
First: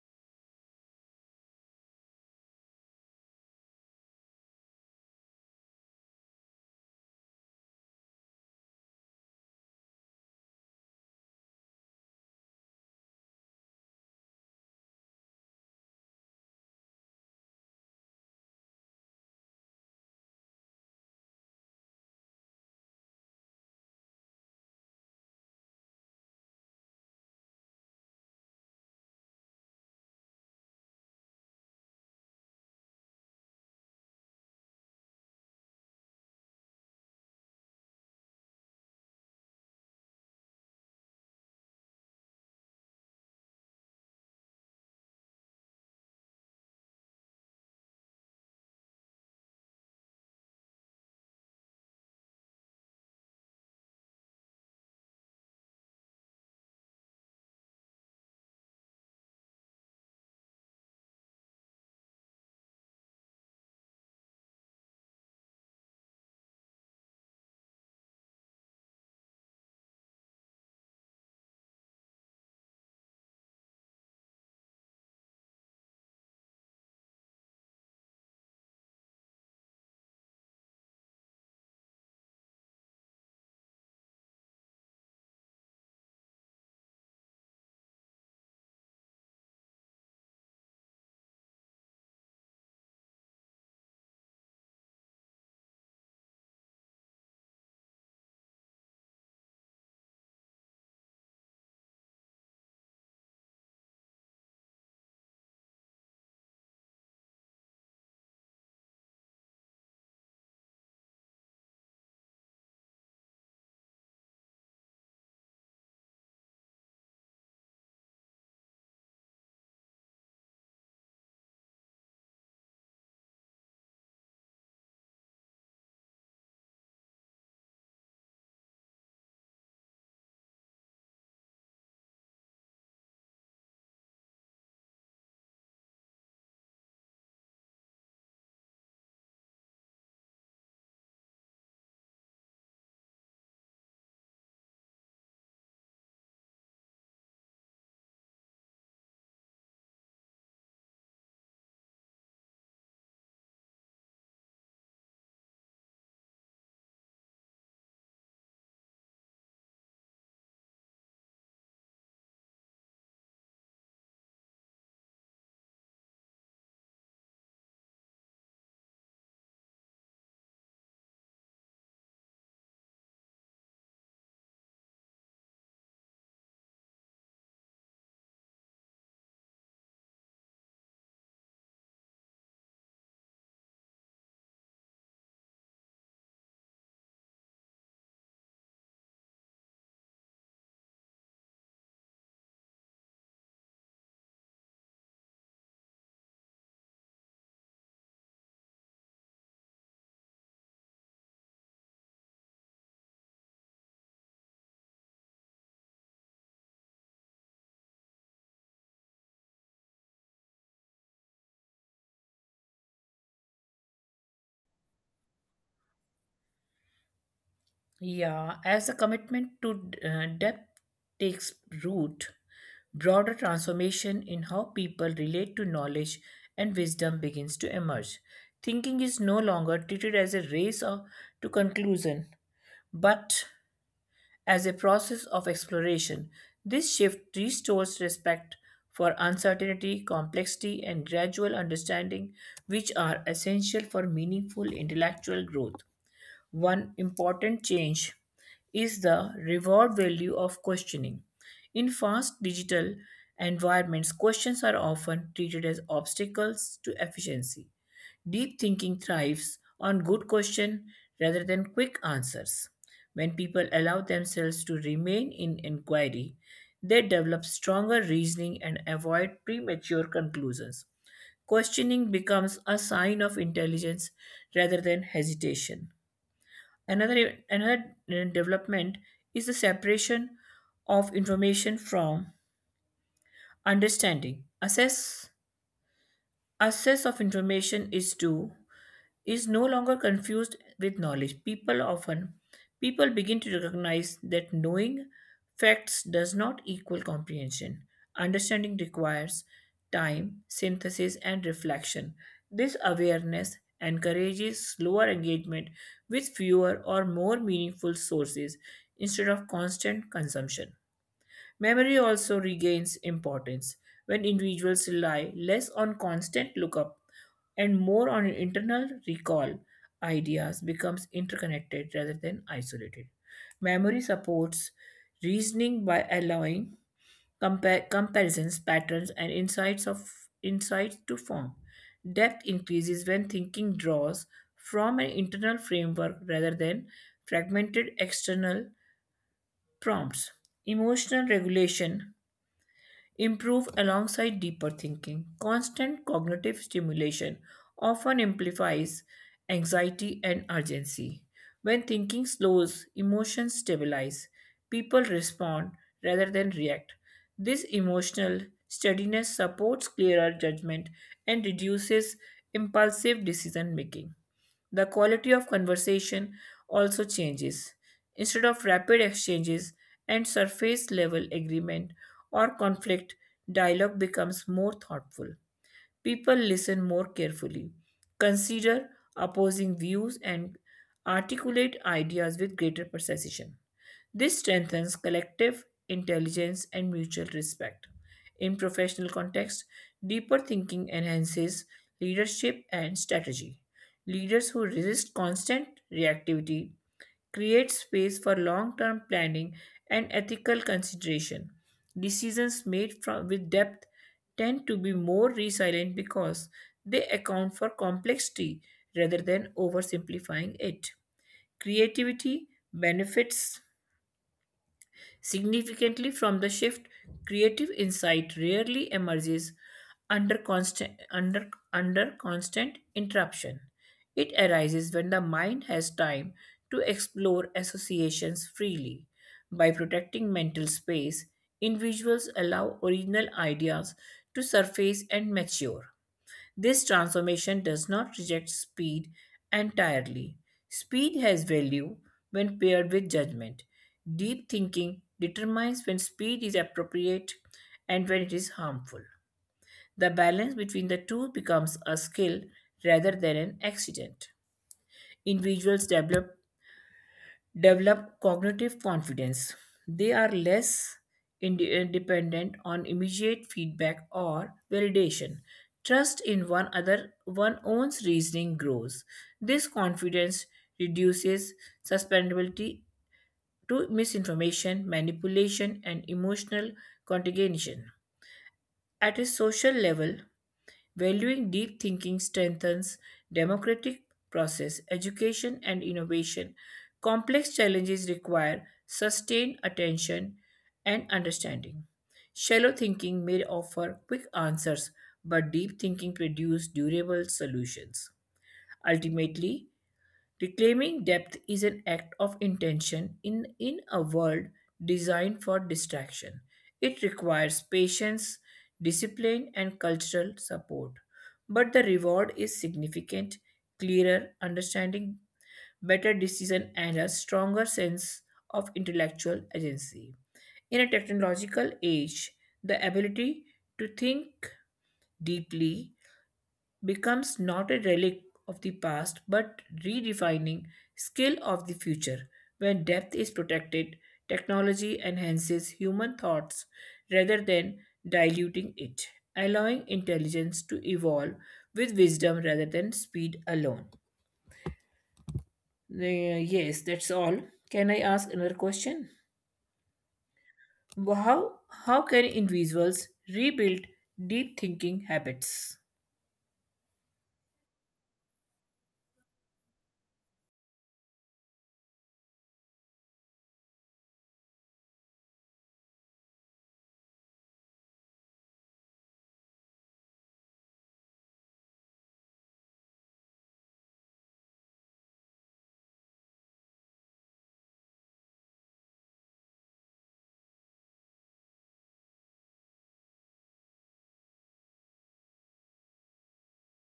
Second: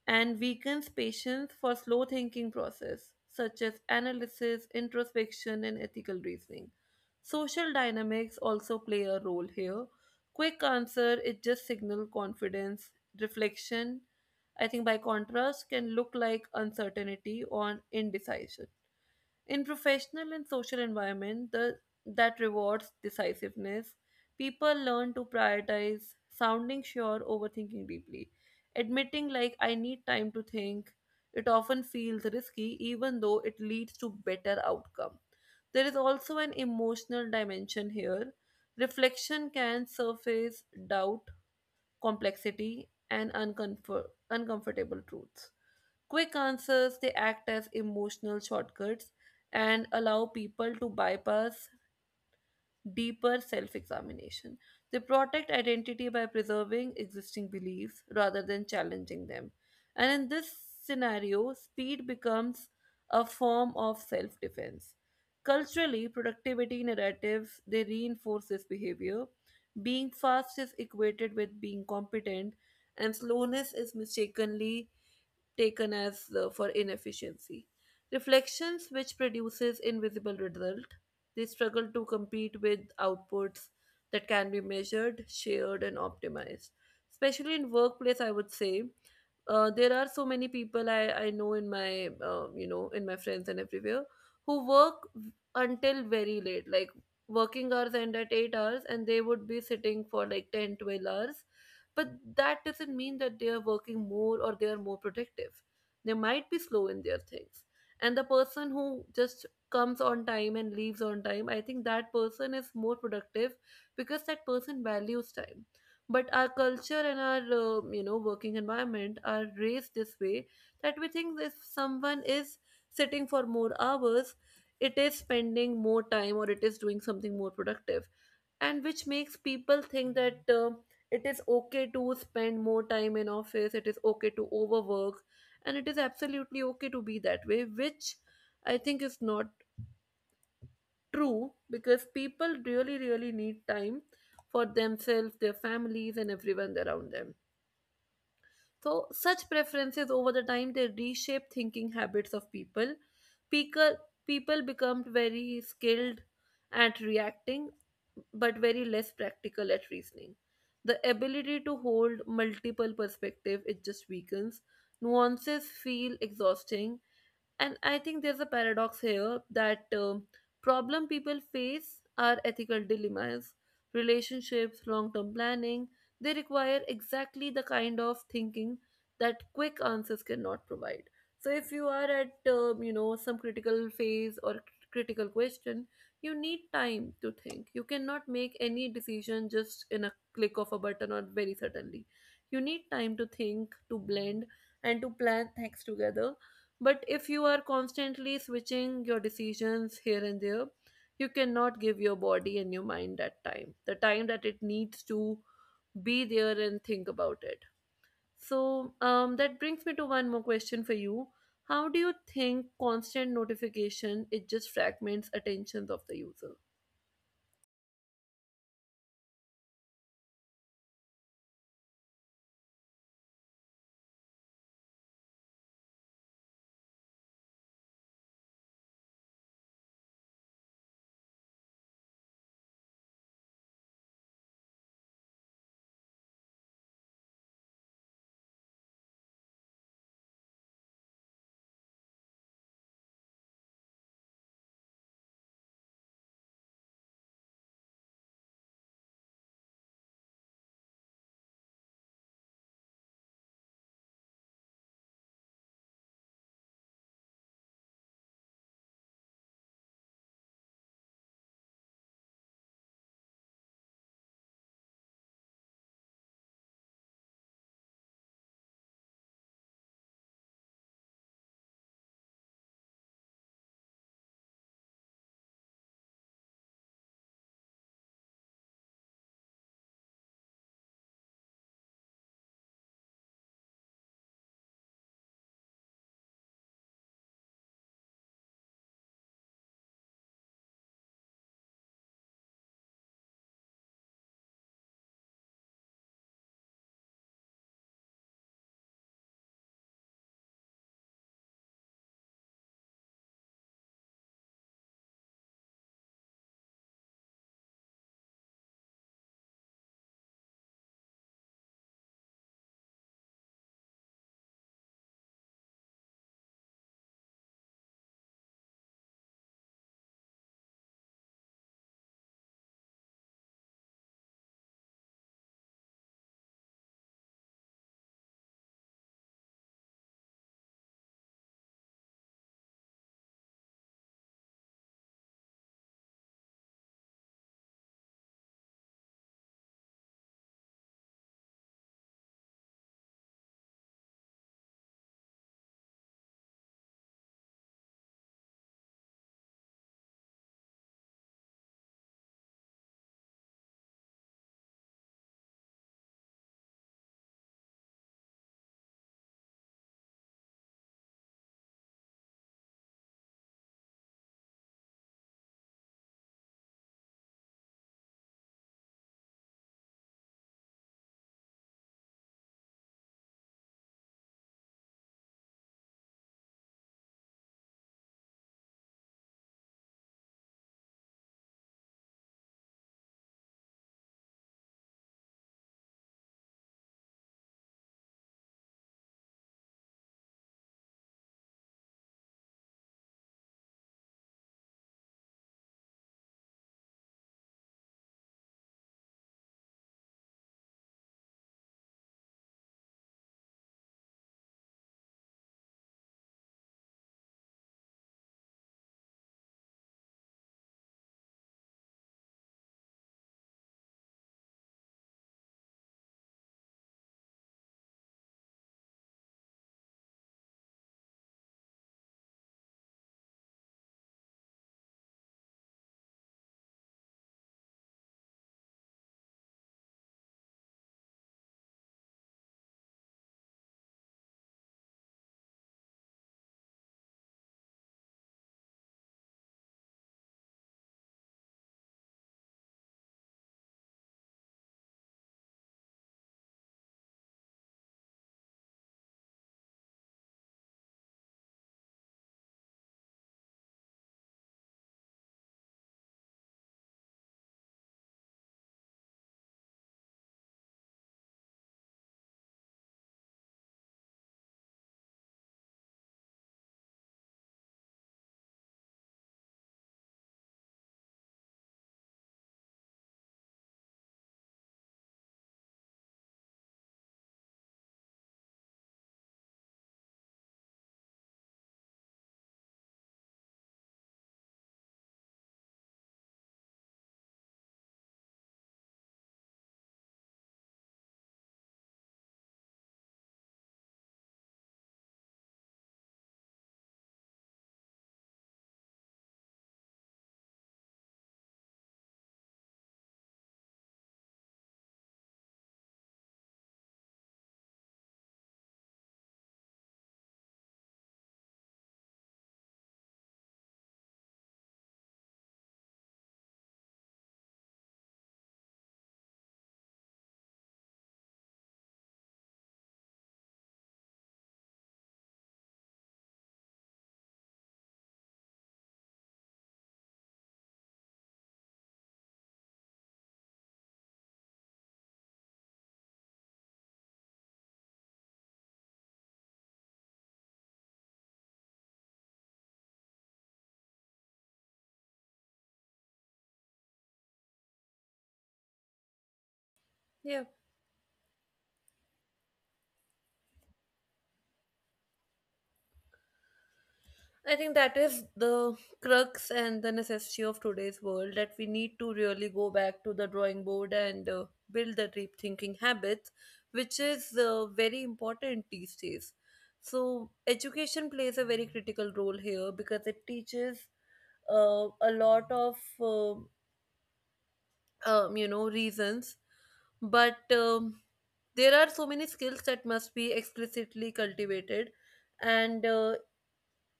and weakens patience for slow thinking process such as analysis, introspection and ethical reasoning. Social dynamics also play a role here. Quick answer it just signal confidence, reflection I think by contrast can look like uncertainty or indecision. In professional and social environment that rewards decisiveness, people learn to prioritize sounding sure over thinking deeply. Admitting like I need time to think, it often feels risky even though it leads to better outcome. There is also an emotional dimension here. Reflection can surface doubt, complexity, and uncomfortable truths. Quick answers, they act as emotional shortcuts and allow people to bypass deeper self examination. They protect identity by preserving existing beliefs rather than challenging them. And in this scenario, speed becomes a form of self defense. Culturally, productivity narratives they reinforce this behavior. Being fast is equated with being competent, and slowness is mistakenly taken as for inefficiency. Reflections which produces invisible result. They struggle to compete with outputs that can be measured, shared, and optimized. Especially in workplace, I would say there are so many people I know in my in my friends and everywhere who work until very late, like working hours end at 8 hours, and they would be sitting for like 10-12 hours, but that doesn't mean that they are working more or they are more productive. They might be slow in their things, and the person who just comes on time and leaves on time, I think that person is more productive because that person values time. But our culture and our working environment are raised this way, that we think if someone is sitting for more hours it is spending more time or it is doing something more productive, and which makes people think that it is okay to spend more time in office, it is okay to overwork, and it is absolutely okay to be that way, which I think is not true because people really really need time for themselves, their families and everyone around them. So, such preferences over the time they reshape thinking habits of people. People, people become very skilled at reacting, but very less practical at reasoning. The ability to hold multiple perspectives it just weakens. Nuances feel exhausting, and I think there's a paradox here that problem people face are ethical dilemmas, relationships, long-term planning. They require exactly the kind of thinking that quick answers cannot provide. So if you are at some critical phase or critical question, you need time to think. You cannot make any decision just in a click of a button or very suddenly. You need time to think, to blend, and to plan things together. But if you are constantly switching your decisions here and there, you cannot give your body and your mind that time, the time that it needs to be there and think about it. So that brings me to one more question for you. How do you think constant notification it just fragments attentions of the user?
Yeah, as a commitment to depth takes root, broader transformation in how people relate to knowledge and wisdom begins to emerge. Thinking is no longer treated as a race or to conclusion, but as a process of exploration. This shift restores respect for uncertainty, complexity, and gradual understanding, which are essential for meaningful intellectual growth. One important change is the reward value of questioning. In fast digital environments, questions are often treated as obstacles to efficiency. Deep thinking thrives on good question rather than quick answers. When people allow themselves to remain in inquiry, they develop stronger reasoning and avoid premature conclusions. Questioning becomes a sign of intelligence rather than hesitation. Another development is the separation of information from understanding. Assess of information is due is no longer confused with knowledge. People begin to recognize that knowing facts does not equal comprehension. Understanding requires time, synthesis, and reflection. This awareness encourages slower engagement with fewer or more meaningful sources instead of constant consumption. Memory also regains importance when individuals rely less on constant lookup and more on internal recall. Ideas becomes interconnected rather than isolated. Memory supports reasoning by allowing comparisons, patterns, and insights to form. Depth increases when thinking draws from an internal framework rather than fragmented external prompts. Emotional regulation improve alongside deeper thinking. Constant cognitive stimulation often amplifies anxiety and urgency. When thinking slows, emotions stabilize. People respond rather than react. This emotional steadiness supports clearer judgment and reduces impulsive decision making. The quality of conversation also changes. Instead of rapid exchanges and surface level agreement, or conflict, dialogue becomes more thoughtful. People listen more carefully, consider opposing views, and articulate ideas with greater precision. This strengthens collective intelligence and mutual respect. In professional context, deeper thinking enhances leadership and strategy. Leaders who resist constant reactivity create space for long term planning and ethical consideration. Decisions made with depth tend to be more resilient because they account for complexity rather than oversimplifying it. Creativity benefits significantly from the shift, creative insight rarely emerges under constant interruption. It arises when the mind has time to explore associations freely. By protecting mental space, individuals allow original ideas to surface and mature. This transformation does not reject speed entirely. Speed has value when paired with judgment. Deep thinking determines when speed is appropriate and when it is harmful. The balance between the two becomes a skill rather than an accident. Individuals develop cognitive confidence. They are less dependent on immediate feedback or validation. Trust in one own's reasoning grows. This confidence reduces susceptibility to misinformation, manipulation, and emotional contagion. At a social level, valuing deep thinking strengthens democratic process, education, and innovation. Complex challenges require sustained attention and understanding. Shallow thinking may offer quick answers, but deep thinking produces durable solutions. Ultimately, reclaiming depth is an act of intention in a world designed for distraction. It requires patience, discipline, and cultural support. But the reward is significant, clearer understanding, better decision, and a stronger sense of intellectual agency. In a technological age, the ability to think deeply becomes not a relic of the past but redefining skill of the future. When depth is protected, technology enhances human thoughts rather than diluting it, allowing intelligence to evolve with wisdom rather than speed alone. Yes, that's all. Can I ask another question?
Yeah.
How how can individuals rebuild deep thinking habits?
I think that is the crux and the necessity of today's world, that we need to really go back to the drawing board and build the deep thinking habits, which is very important these days. So, education plays a very critical role here because it teaches a lot of, um you know, reasons, but there are so many skills that must be explicitly cultivated and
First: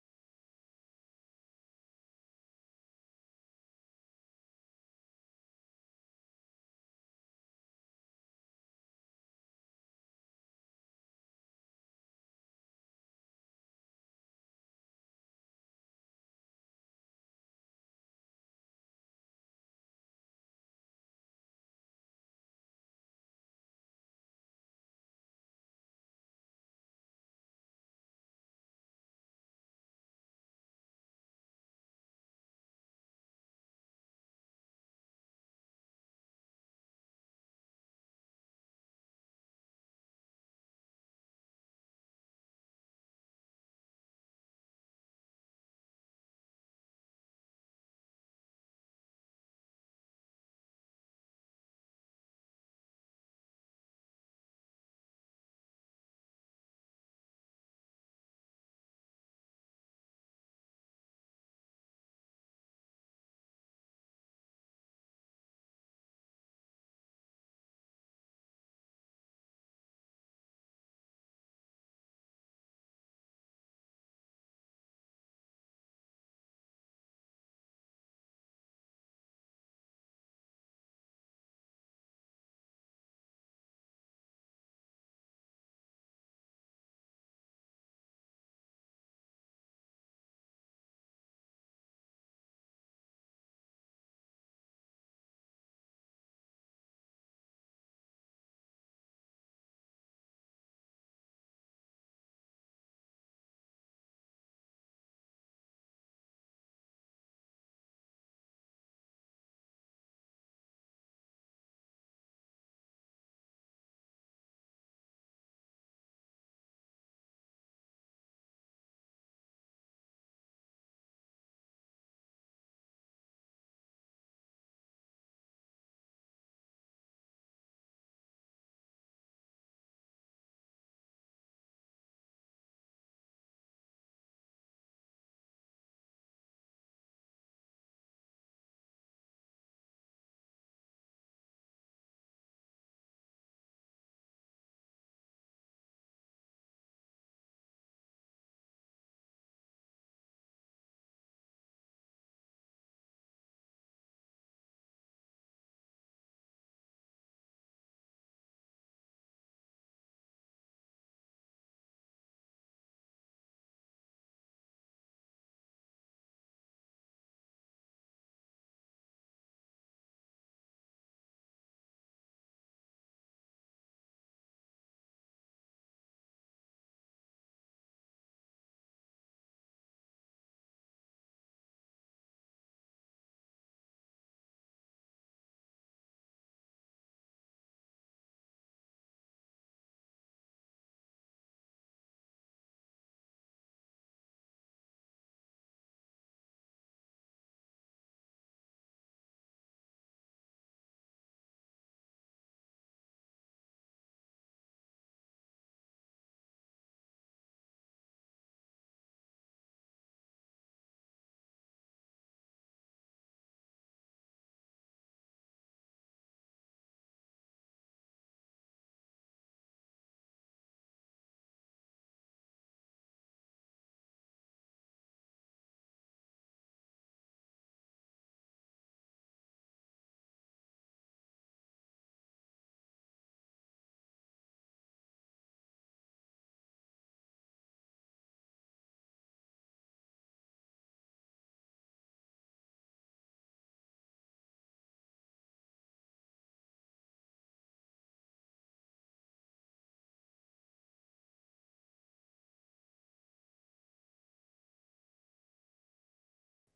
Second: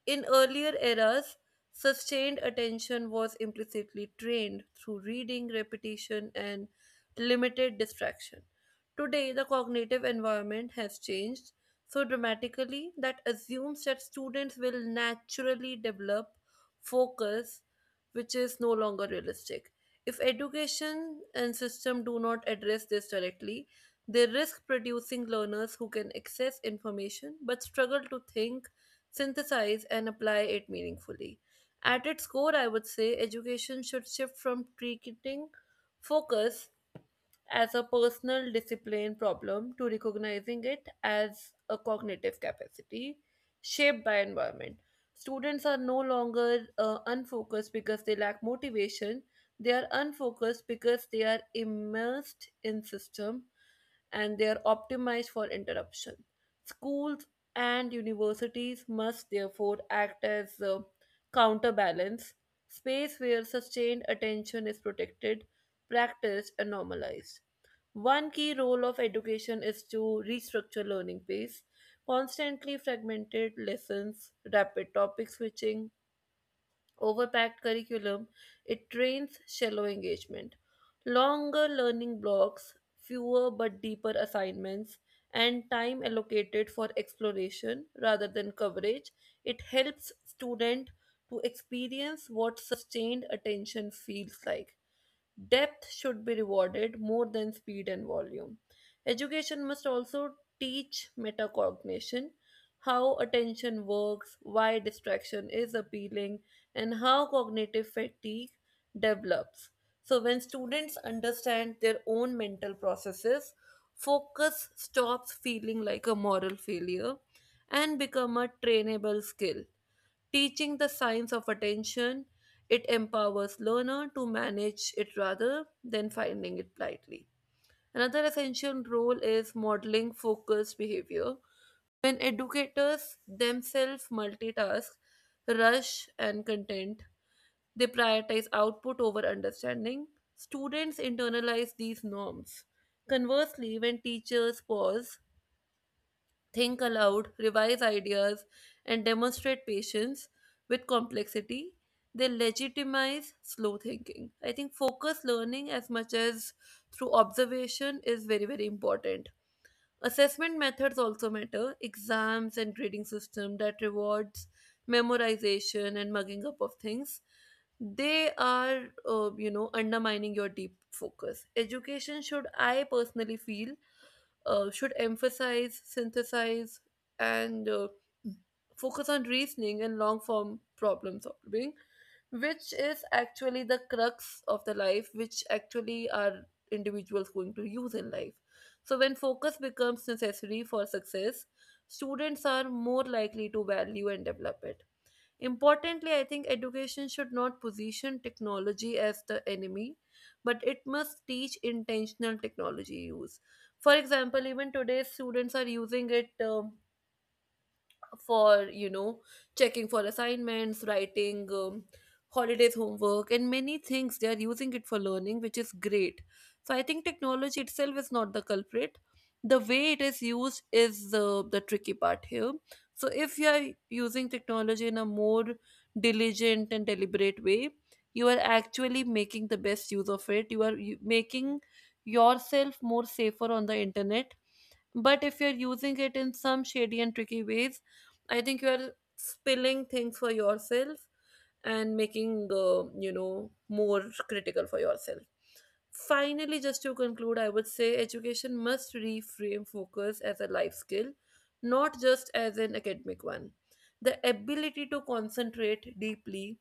in earlier eras, sustained attention was implicitly trained through reading, repetition, and limited distraction. Today, the cognitive environment has changed so dramatically that assumes that students will naturally develop focus, which is no longer realistic. If education and system do not address this directly, they risk producing learners who can access information but struggle to think, synthesize and apply it meaningfully. At its core, I would say education should shift from treating focus as a personal discipline problem to recognizing it as a cognitive capacity shaped by environment. Students are no longer unfocused because they lack motivation. They are unfocused because they are immersed in system and they are optimized for interruption. Schools and universities must therefore act as a counterbalance, space where sustained attention is protected, practiced, and normalized. One key role of education is to restructure learning pace. Constantly fragmented lessons, rapid topic switching, overpacked curriculum, it trains shallow engagement. Longer learning blocks, fewer but deeper assignments, and time allocated for exploration rather than coverage, it helps student to experience what sustained attention feels like. Depth should be rewarded more than speed and volume. Education must also teach metacognition, how attention works, why distraction is appealing, and how cognitive fatigue develops. So, when students understand their own mental processes, focus stops feeling like a moral failure and become a trainable skill. Teaching the science of attention, it empowers learner to manage it rather than finding it blindly. Another essential role is modeling focused behavior. When educators themselves multitask, rush, and content, they prioritize output over understanding. Students internalize these norms. Conversely, when teachers pause, think aloud, revise ideas, and demonstrate patience with complexity. They legitimize slow thinking. I think focus learning as much as through observation is very, very important. Assessment methods also matter. Exams and grading system that rewards memorization and mugging up of things, they are undermining your deep focus. Education should, I personally feel should emphasize, synthesize, and focus on reasoning and long form problem solving, which is actually the crux of the life, which actually are individuals going to use in life. So, when focus becomes necessary for success, students are more likely to value and develop it. Importantly, I think education should not position technology as the enemy, but it must teach intentional technology use. For example, even today, students are using it. For checking for assignments, writing, holidays homework and many things, they are using it for learning, which is great. So I think technology itself is not the culprit, the way it is used is the tricky part here. So if you are using technology in a more diligent and deliberate way, you are actually making the best use of it. You are making yourself more safer on the internet, but if you're using it in some shady and tricky ways, I think you're spilling things for yourself and making, more critical for yourself. Finally, just to conclude, I would say education must reframe focus as a life skill, not just as an academic one. The ability to concentrate deeply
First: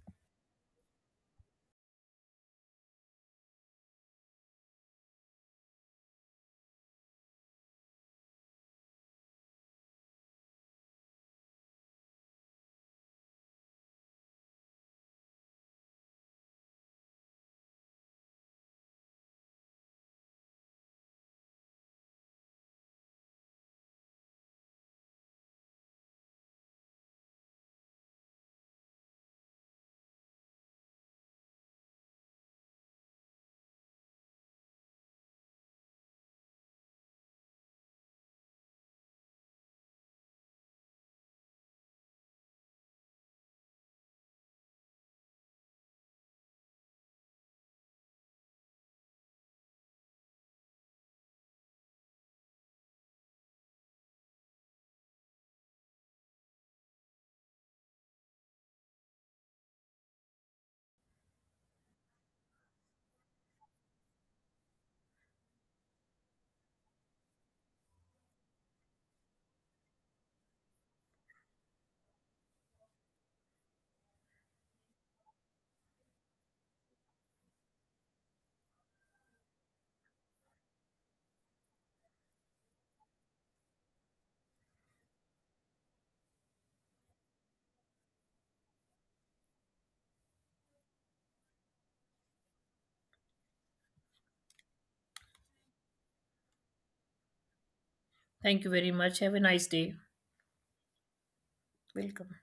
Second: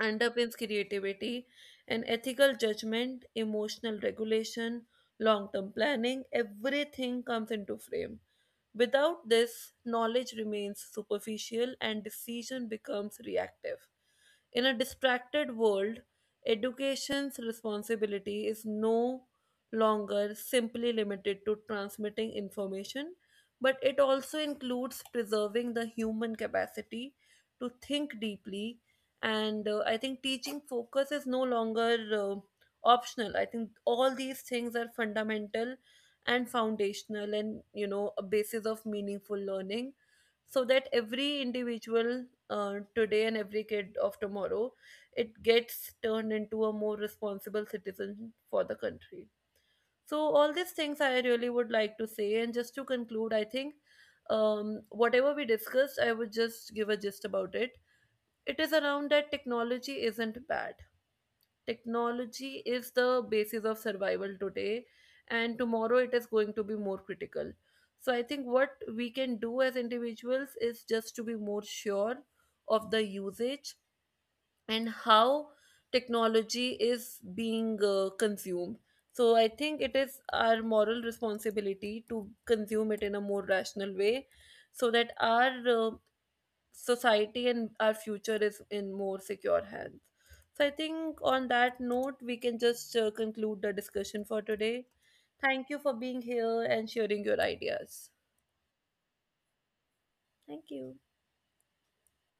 underpins creativity and ethical judgment, emotional regulation, long term planning, everything comes into frame. Without this, knowledge remains superficial and decision becomes reactive. In a distracted world, education's responsibility is no longer simply limited to transmitting information, but it also includes preserving the human capacity to think deeply, and I think teaching focus is no longer optional. I think all these things are fundamental and foundational and, you know, a basis of meaningful learning, so that every individual today and every kid of tomorrow, it gets turned into a more responsible citizen for the country. So all these things I really would like to say, and just to conclude I think whatever we discussed I would just give a gist about it. It is around that technology isn't bad. Technology is the basis of survival today, and tomorrow it is going to be more critical. So, I think what we can do as individuals is just to be more sure of the usage and how technology is being consumed. So, I think it is our moral responsibility to consume it in a more rational way so that our society and our future is in more secure hands. So I think on that note, we can just conclude the discussion for today. Thank you for being here and sharing your ideas.
Thank you very much. Have a nice day.
Thank you.
Welcome.